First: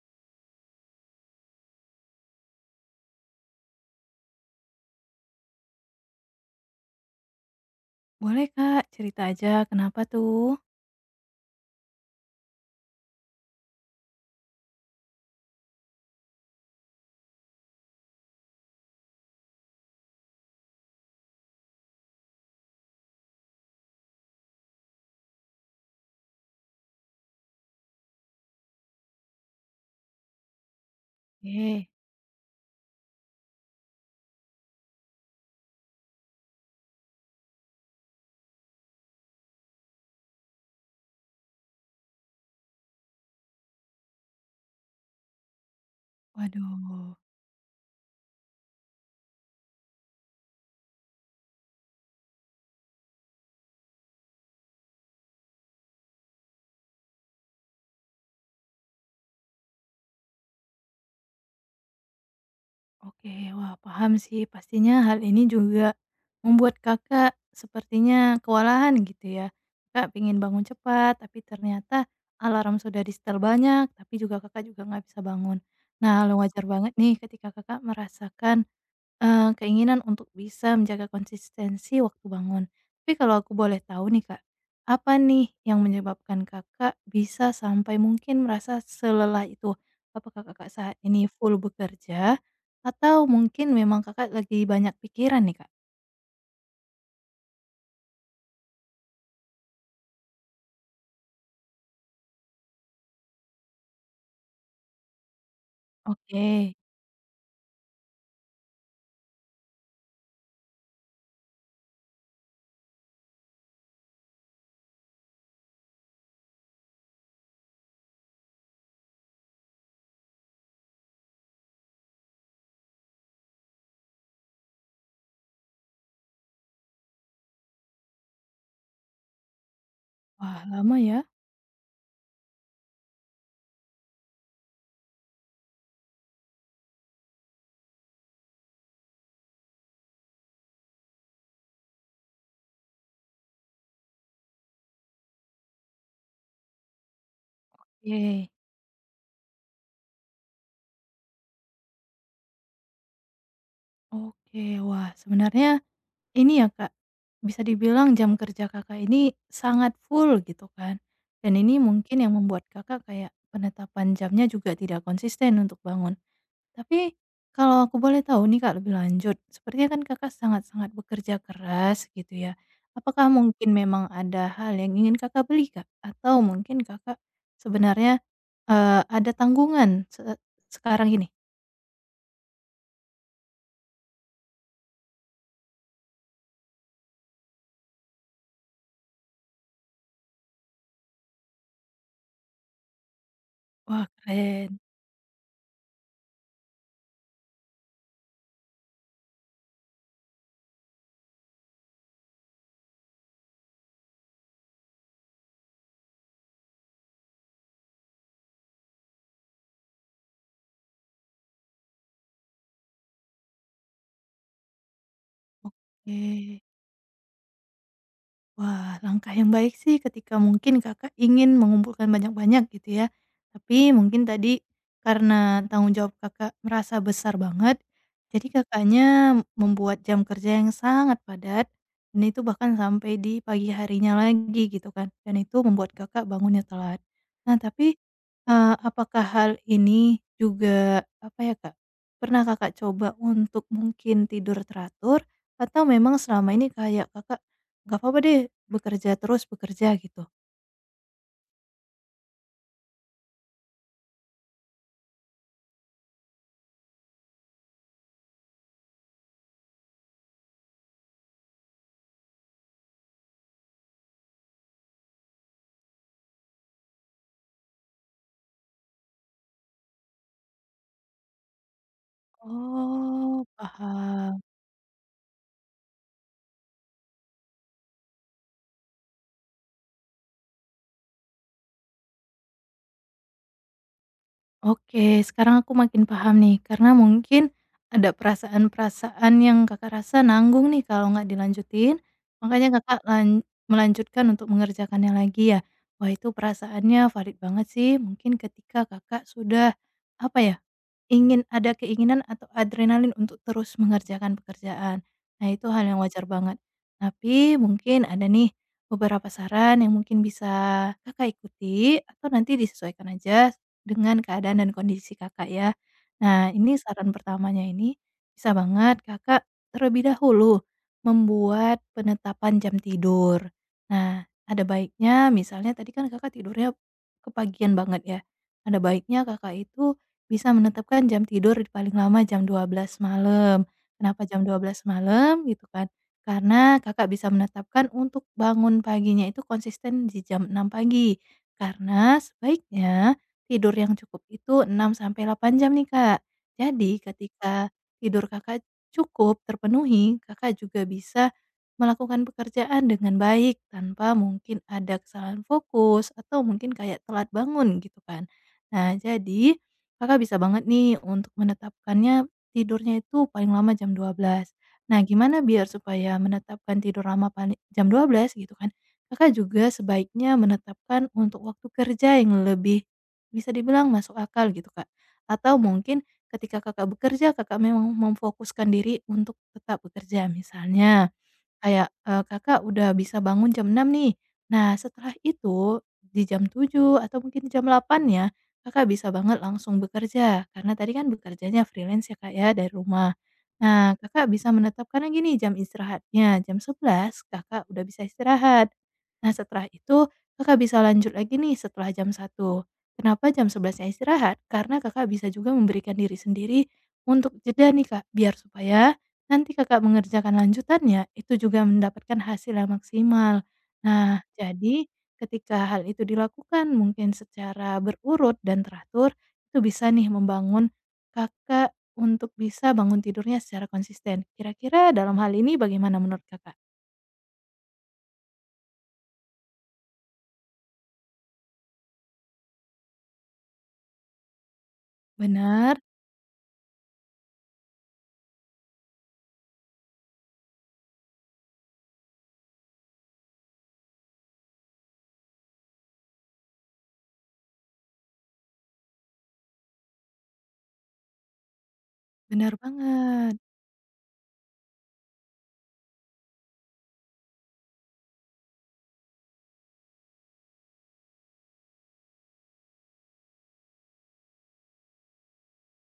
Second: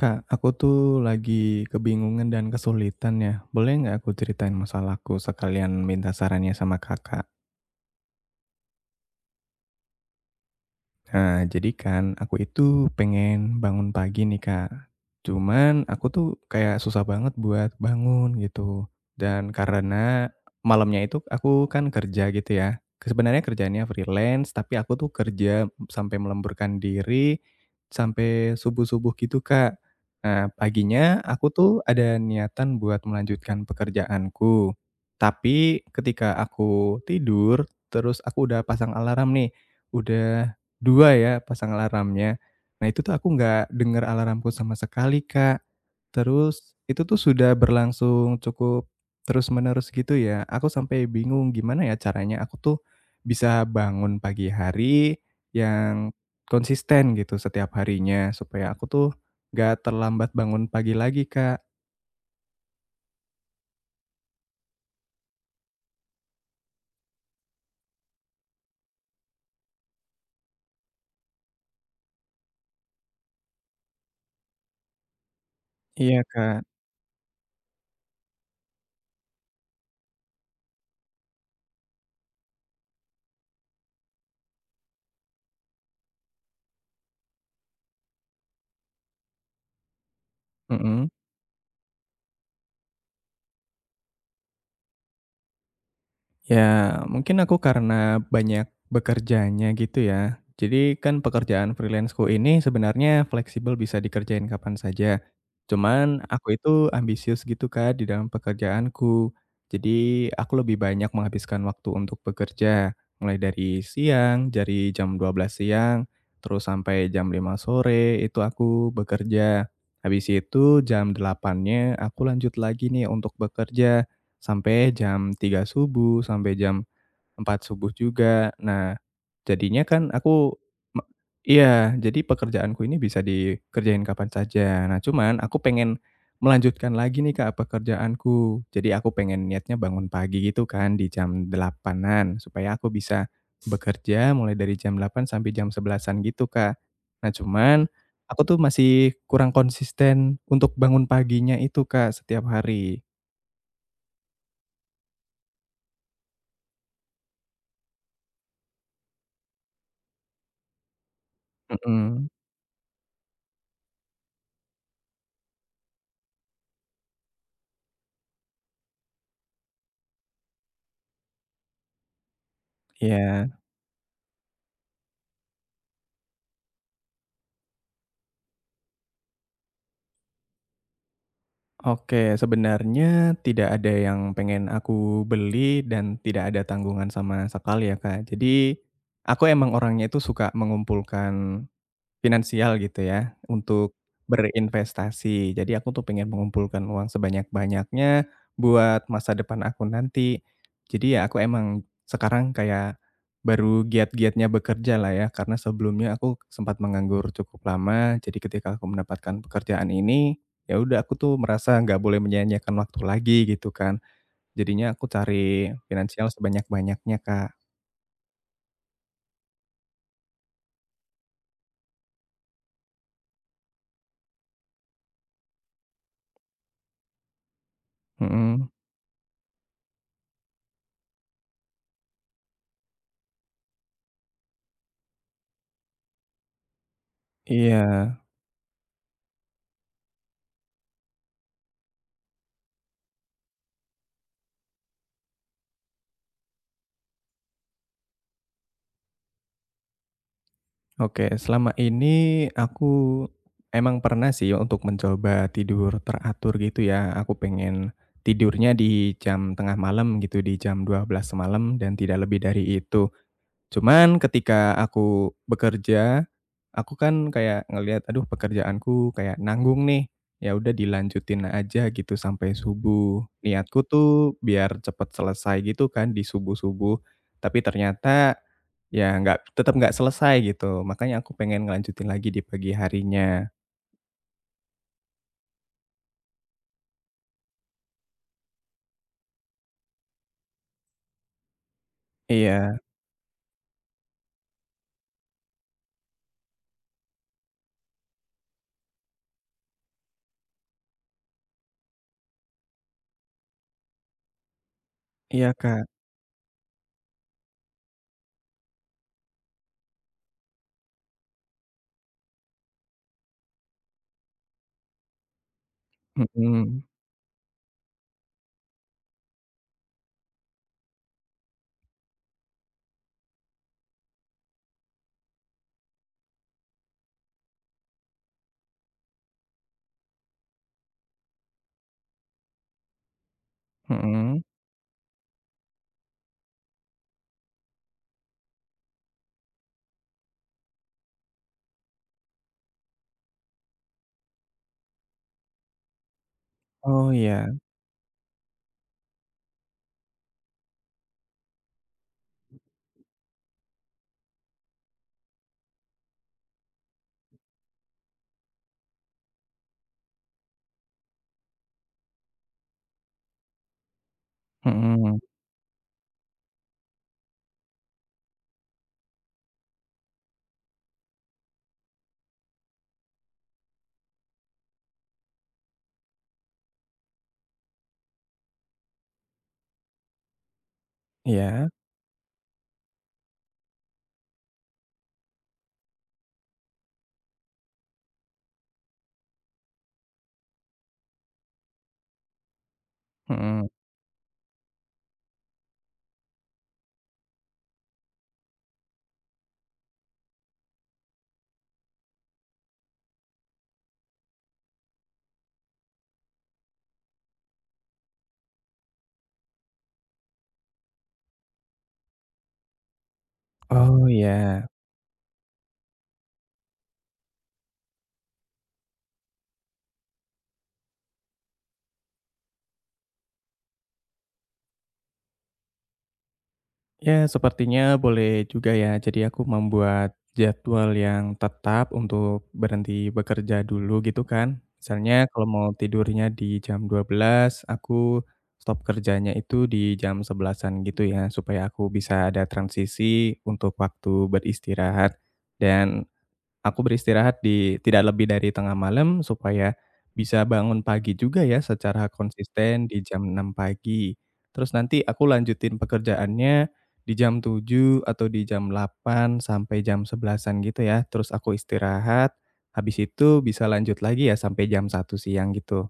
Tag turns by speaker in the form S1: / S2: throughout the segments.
S1: Kak, aku tuh lagi kebingungan dan kesulitan ya. Boleh nggak aku ceritain masalahku sekalian minta sarannya sama kakak?
S2: Boleh Kak, cerita aja kenapa tuh?
S1: Nah, jadi kan aku itu pengen bangun pagi nih, Kak. Cuman aku tuh kayak susah banget buat bangun gitu. Dan karena malamnya itu aku kan kerja gitu ya. Sebenarnya kerjanya freelance, tapi aku tuh kerja sampai melemburkan diri sampai subuh-subuh gitu, Kak. Nah, paginya aku tuh
S2: Oke.
S1: ada niatan buat melanjutkan pekerjaanku. Tapi ketika aku tidur, terus aku udah pasang alarm nih. Udah 2 ya, pasang alarmnya. Nah, itu tuh aku nggak denger alarmku sama sekali, Kak. Terus itu
S2: Waduh,
S1: tuh sudah berlangsung cukup terus-menerus gitu ya. Aku sampai bingung gimana ya caranya aku tuh bisa bangun pagi hari yang konsisten gitu setiap harinya, supaya aku tuh nggak terlambat bangun pagi lagi, Kak.
S2: oke, wah paham sih pastinya hal ini juga membuat Kakak sepertinya kewalahan gitu ya. Kakak pingin bangun cepat tapi ternyata alarm sudah di-setel banyak, tapi juga Kakak juga nggak bisa bangun.
S1: Iya,
S2: Nah, lo wajar
S1: Kak.
S2: banget nih ketika Kakak merasakan keinginan untuk bisa menjaga konsistensi waktu bangun. Tapi kalau aku boleh tahu nih, Kak, apa nih yang menyebabkan Kakak bisa sampai mungkin merasa selelah itu? Apakah Kakak saat
S1: Mhm.
S2: ini full bekerja atau mungkin memang Kakak lagi banyak pikiran nih, Kak?
S1: Ya, mungkin aku karena banyak bekerjanya gitu ya. Jadi kan pekerjaan freelance-ku ini sebenarnya fleksibel bisa dikerjain kapan saja. Cuman
S2: Oke.
S1: aku itu ambisius gitu Kak di dalam pekerjaanku. Jadi aku lebih banyak menghabiskan waktu untuk bekerja. Mulai dari siang, dari jam 12 siang, terus sampai jam 5 sore itu aku bekerja. Habis itu jam 8-nya aku lanjut lagi nih untuk bekerja. Sampai jam 3 subuh, sampai jam 4 subuh juga. Nah, jadinya kan aku
S2: Wah, lama
S1: me
S2: ya?
S1: iya, jadi pekerjaanku ini bisa dikerjain kapan saja. Nah, cuman aku pengen melanjutkan lagi nih, Kak, pekerjaanku. Jadi aku pengen niatnya bangun pagi gitu kan di jam 8.00-an supaya aku bisa bekerja mulai dari jam 8 sampai jam 11-an gitu, Kak. Nah, cuman aku
S2: Oke.
S1: tuh masih kurang konsisten untuk bangun paginya itu, Kak, setiap hari.
S2: Oke, wah sebenarnya ini ya Kak, bisa dibilang jam kerja Kakak ini sangat full gitu kan, dan ini mungkin
S1: Mhm,
S2: yang membuat Kakak kayak penetapan jamnya juga tidak konsisten untuk bangun. Tapi kalau aku boleh tahu nih Kak lebih lanjut, sepertinya kan Kakak sangat-sangat bekerja keras gitu ya. Apakah
S1: iya.
S2: mungkin memang ada hal yang ingin Kakak beli Kak? Atau mungkin Kakak sebenarnya, ada tanggungan sekarang ini?
S1: Oke, sebenarnya tidak ada yang pengen aku beli dan tidak ada tanggungan sama sekali ya, Kak. Jadi, aku emang orangnya itu suka mengumpulkan finansial gitu ya, untuk
S2: Wah keren,
S1: berinvestasi. Jadi aku tuh pengen mengumpulkan uang sebanyak-banyaknya buat masa depan aku nanti. Jadi ya aku emang sekarang kayak baru giat-giatnya bekerja lah ya, karena sebelumnya aku sempat menganggur cukup lama. Jadi ketika aku mendapatkan pekerjaan ini, ya udah aku tuh merasa nggak boleh menyia-nyiakan waktu lagi gitu kan. Jadinya aku cari
S2: oke.
S1: finansial sebanyak-banyaknya, Kak.
S2: Wah, langkah yang baik sih ketika mungkin Kakak ingin mengumpulkan banyak-banyak gitu ya. Tapi mungkin tadi karena tanggung jawab Kakak merasa besar banget, jadi
S1: Mhm,
S2: Kakaknya membuat jam kerja yang sangat padat dan itu bahkan sampai di pagi harinya lagi gitu kan. Dan itu membuat Kakak bangunnya telat. Nah,
S1: iya.
S2: tapi, apakah hal ini juga apa ya, Kak, pernah Kakak coba untuk mungkin tidur teratur atau memang selama ini kayak Kakak nggak apa-apa deh, bekerja terus, bekerja gitu.
S1: Oke, selama ini aku emang pernah sih untuk mencoba tidur teratur gitu ya. Aku pengen tidurnya di jam tengah malam gitu, di jam 12 malam dan tidak lebih dari itu. Cuman ketika aku bekerja, aku kan kayak ngelihat, aduh pekerjaanku kayak nanggung nih, ya udah dilanjutin aja gitu sampai subuh.
S2: Oh,
S1: Niatku
S2: paham.
S1: tuh biar cepet selesai gitu kan di subuh-subuh, tapi ternyata ya nggak tetap nggak selesai gitu, makanya aku pengen ngelanjutin lagi di pagi harinya.
S2: Oke, sekarang aku makin paham nih, karena mungkin ada perasaan-perasaan yang Kakak rasa nanggung nih kalau nggak dilanjutin, makanya
S1: Iya,
S2: Kakak lan melanjutkan untuk mengerjakannya lagi ya. Wah, itu perasaannya valid banget sih, mungkin ketika Kakak sudah, apa ya, ingin ada keinginan atau adrenalin untuk terus mengerjakan pekerjaan.
S1: iya
S2: Nah, itu hal
S1: Kak,
S2: yang wajar banget. Tapi mungkin ada nih beberapa saran yang mungkin bisa Kakak ikuti atau nanti disesuaikan aja dengan keadaan dan kondisi Kakak ya. Nah, ini
S1: mhm,
S2: saran pertamanya ini bisa banget Kakak terlebih dahulu membuat penetapan jam tidur. Nah, ada baiknya misalnya tadi kan Kakak tidurnya kepagian banget ya. Ada baiknya Kakak itu bisa menetapkan jam tidur paling lama jam 12.00 malam. Kenapa
S1: mhm.
S2: jam 12.00 malam gitu kan, karena Kakak bisa menetapkan untuk bangun paginya itu konsisten di jam 6.00 pagi. Karena sebaiknya tidur yang cukup itu 6 sampai 8 jam nih, Kak. Jadi
S1: Oh iya,
S2: ketika tidur Kakak cukup terpenuhi, Kakak juga bisa melakukan pekerjaan dengan baik tanpa mungkin ada kesalahan fokus atau mungkin kayak telat bangun gitu kan. Nah jadi Kakak bisa banget nih untuk menetapkannya tidurnya itu paling lama jam 12. Nah,
S1: mhm,
S2: gimana biar supaya menetapkan tidur jam 12 gitu kan. Kakak juga sebaiknya menetapkan untuk waktu kerja yang lebih bisa dibilang masuk akal gitu, Kak. Atau mungkin ketika Kakak bekerja, Kakak memang memfokuskan diri untuk tetap bekerja misalnya
S1: iya,
S2: kayak, Kakak udah bisa bangun jam enam nih. Nah, setelah itu di jam tujuh atau mungkin di jam delapan ya, Kakak bisa banget langsung bekerja, karena tadi kan bekerjanya freelance ya, Kak, ya, dari rumah.
S1: mhm.
S2: Nah, Kakak bisa menetapkan lagi nih jam istirahatnya, jam sebelas Kakak udah bisa istirahat. Nah, setelah itu Kakak bisa lanjut lagi nih setelah jam satu. Kenapa jam 11.00-nya istirahat? Karena Kakak bisa juga memberikan diri sendiri untuk jeda nih, Kak, biar supaya nanti Kakak mengerjakan lanjutannya, itu juga mendapatkan hasil yang maksimal.
S1: Oh
S2: Nah,
S1: iya.
S2: jadi ketika hal itu dilakukan mungkin secara berurut dan teratur, itu bisa nih membangun Kakak untuk bisa bangun tidurnya secara konsisten. Kira-kira dalam hal ini bagaimana menurut Kakak?
S1: Ya, sepertinya boleh juga ya. Jadi aku membuat jadwal yang tetap untuk berhenti bekerja dulu gitu kan. Misalnya kalau mau
S2: Benar?
S1: tidurnya di jam 12 aku stop kerjanya itu di jam 11-an gitu ya, supaya aku bisa ada transisi untuk waktu beristirahat. Dan aku beristirahat di tidak lebih dari tengah malam supaya bisa bangun pagi juga ya secara
S2: Benar
S1: konsisten di jam
S2: banget.
S1: 6 pagi. Terus nanti aku lanjutin pekerjaannya di jam 7 atau di jam 8 sampai jam 11-an gitu ya. Terus aku istirahat, habis itu bisa lanjut lagi ya sampai jam 1 siang gitu.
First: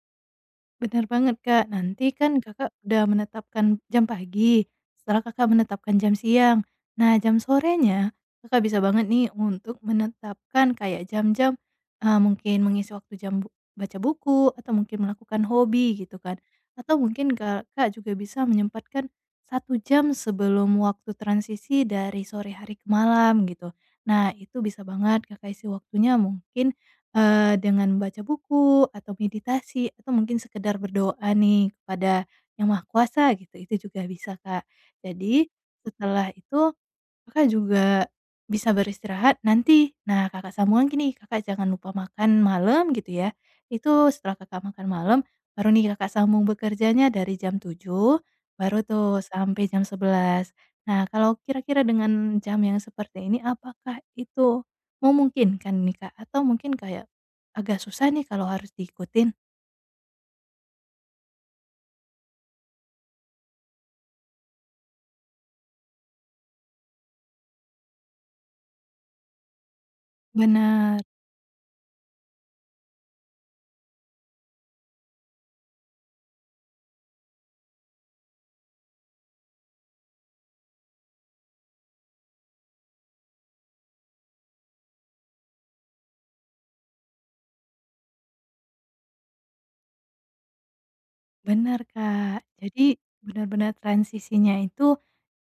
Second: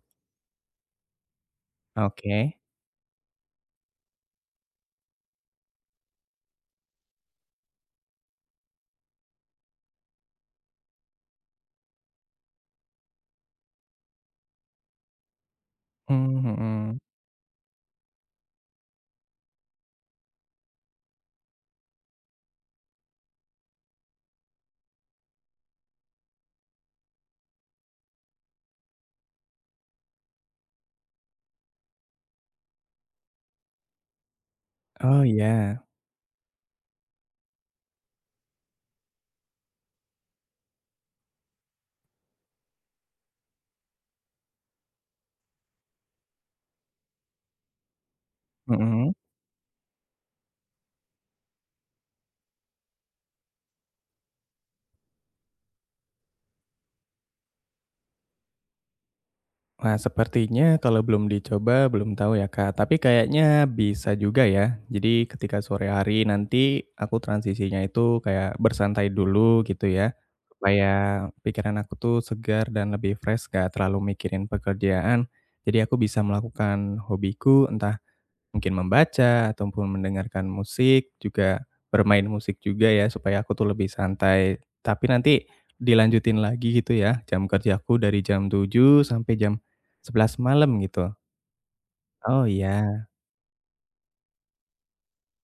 S2: Benar banget, Kak. Nanti kan
S1: Oke.
S2: Kakak udah menetapkan jam pagi, setelah Kakak menetapkan jam siang. Nah, jam sorenya Kakak bisa banget nih untuk menetapkan kayak jam-jam, mungkin mengisi waktu jam bu baca buku atau mungkin melakukan hobi gitu kan.
S1: Mmm, mhm.
S2: Atau mungkin Kakak juga bisa menyempatkan satu jam sebelum waktu transisi dari sore hari ke malam gitu. Nah, itu bisa banget Kakak isi waktunya mungkin dengan membaca buku atau meditasi atau mungkin sekedar berdoa nih kepada Yang Maha Kuasa gitu, itu juga bisa Kak.
S1: Oh,
S2: Jadi,
S1: iya.
S2: setelah itu Kakak juga bisa beristirahat nanti. Nah, Kakak sambungan gini, Kakak jangan lupa makan malam gitu ya. Itu setelah Kakak makan malam, baru nih Kakak sambung bekerjanya dari jam tujuh, baru
S1: Mhm.
S2: tuh sampai jam sebelas. Nah, kalau kira-kira dengan jam yang seperti ini, apakah itu memungkinkan nih, Kak? Atau mungkin kayak agak susah nih kalau harus diikutin?
S1: Wah, sepertinya kalau belum dicoba belum tahu ya, Kak, tapi kayaknya bisa juga ya. Jadi ketika sore hari nanti aku transisinya itu kayak bersantai dulu gitu ya, supaya
S2: Benar-benar
S1: pikiran aku tuh segar dan lebih fresh, gak terlalu mikirin pekerjaan. Jadi aku bisa melakukan hobiku entah mungkin membaca ataupun mendengarkan musik, juga bermain musik juga ya supaya aku tuh lebih santai. Tapi nanti dilanjutin lagi gitu ya, jam kerjaku dari jam 7 sampai jam 11 malam gitu? Oh
S2: Kak. Jadi
S1: iya,
S2: benar-benar transisinya itu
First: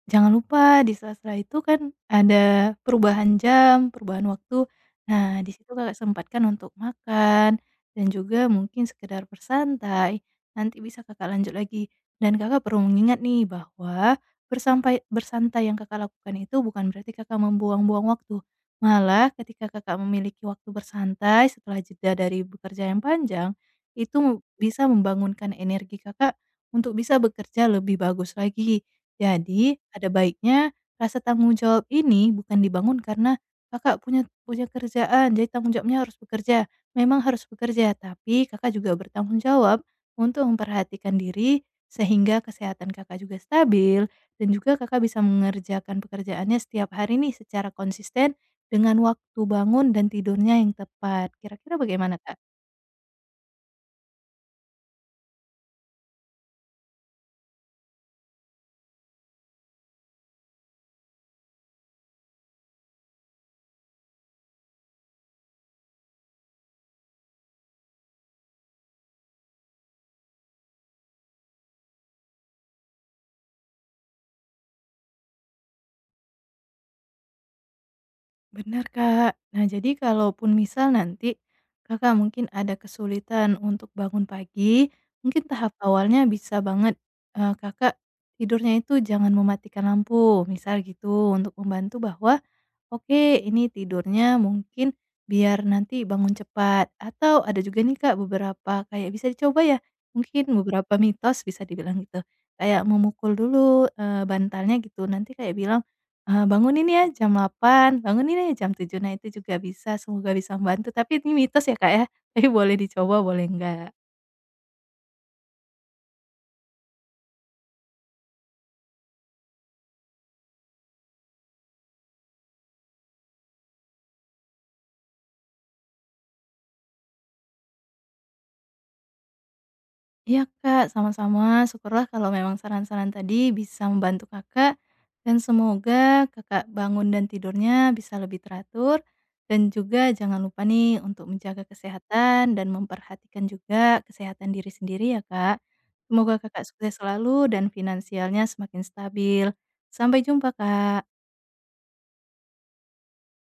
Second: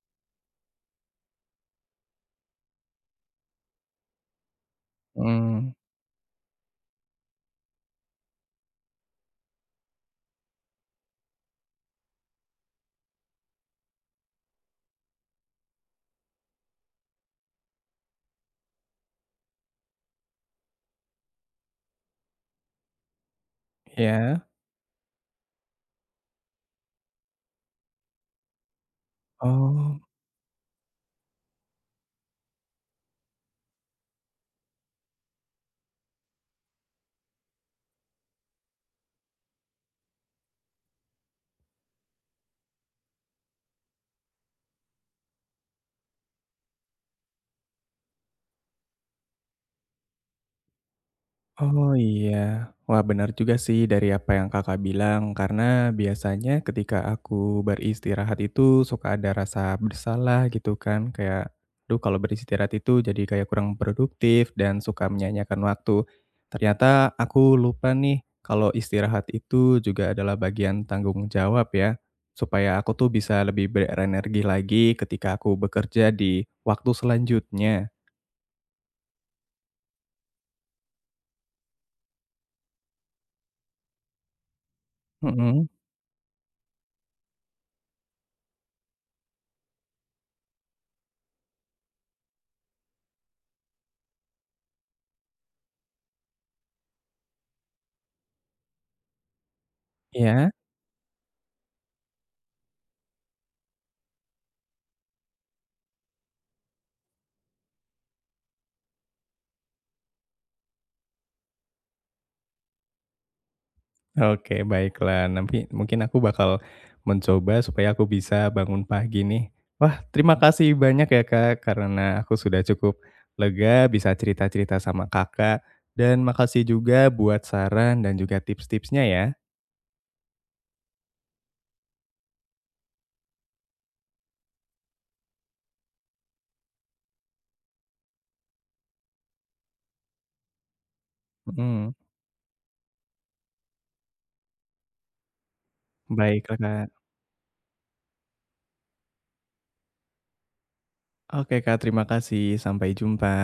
S2: jangan lupa di sela-sela itu kan ada perubahan jam, perubahan waktu. Nah, di situ
S1: hmm
S2: Kakak sempatkan untuk makan dan juga mungkin sekedar bersantai. Nanti bisa Kakak lanjut lagi dan Kakak perlu mengingat nih bahwa bersantai yang Kakak lakukan itu bukan berarti Kakak membuang-buang waktu. Malah ketika Kakak memiliki waktu bersantai setelah jeda dari bekerja yang panjang, itu
S1: iya,
S2: bisa membangunkan energi Kakak untuk bisa bekerja lebih bagus lagi. Jadi,
S1: oh.
S2: ada baiknya rasa tanggung jawab ini bukan dibangun karena Kakak punya punya kerjaan, jadi tanggung jawabnya harus bekerja. Memang harus bekerja, tapi Kakak juga bertanggung jawab untuk memperhatikan diri sehingga kesehatan Kakak juga stabil dan juga Kakak bisa mengerjakan pekerjaannya setiap hari nih secara konsisten dengan waktu bangun dan tidurnya yang tepat. Kira-kira
S1: Oh
S2: bagaimana, Kak?
S1: iya. Wah benar juga sih dari apa yang Kakak bilang, karena biasanya ketika aku beristirahat itu suka ada rasa bersalah gitu kan, kayak, "Duh kalau beristirahat itu jadi kayak kurang produktif dan suka menyia-nyiakan waktu." Ternyata aku lupa nih kalau istirahat itu juga adalah bagian tanggung jawab ya, supaya aku tuh bisa lebih berenergi lagi ketika aku bekerja di waktu selanjutnya.
S2: Benar, Kak. Nah, jadi kalaupun misal nanti Kakak mungkin ada kesulitan untuk bangun pagi, mungkin
S1: Mhm,
S2: tahap awalnya bisa banget, Kakak tidurnya itu jangan mematikan lampu, misal gitu, untuk membantu bahwa oke, ini tidurnya mungkin biar nanti bangun cepat, atau ada juga nih Kak beberapa kayak bisa dicoba ya, mungkin
S1: ya.
S2: beberapa mitos bisa dibilang gitu, kayak memukul dulu, bantalnya gitu, nanti kayak bilang, "Bangun ini ya jam delapan bangun ini ya jam tujuh." Nah itu juga bisa, semoga bisa membantu, tapi ini mitos ya Kak ya, tapi boleh dicoba boleh enggak.
S1: Oke, baiklah. Nanti mungkin aku bakal mencoba supaya aku bisa bangun pagi nih. Wah, terima kasih banyak ya Kak, karena aku sudah cukup lega bisa cerita-cerita sama Kakak. Dan makasih juga buat saran dan juga tips-tipsnya ya.
S2: Iya Kak, sama-sama. Syukurlah kalau memang saran-saran tadi bisa membantu Kakak, dan semoga Kakak bangun dan tidurnya bisa lebih teratur, dan juga jangan lupa nih untuk menjaga
S1: Mhm,
S2: kesehatan dan memperhatikan juga kesehatan diri sendiri ya Kak. Semoga
S1: baiklah
S2: Kakak
S1: Kak.
S2: sukses selalu dan finansialnya semakin stabil. Sampai jumpa Kak.
S1: Oke Kak, terima kasih. Sampai jumpa.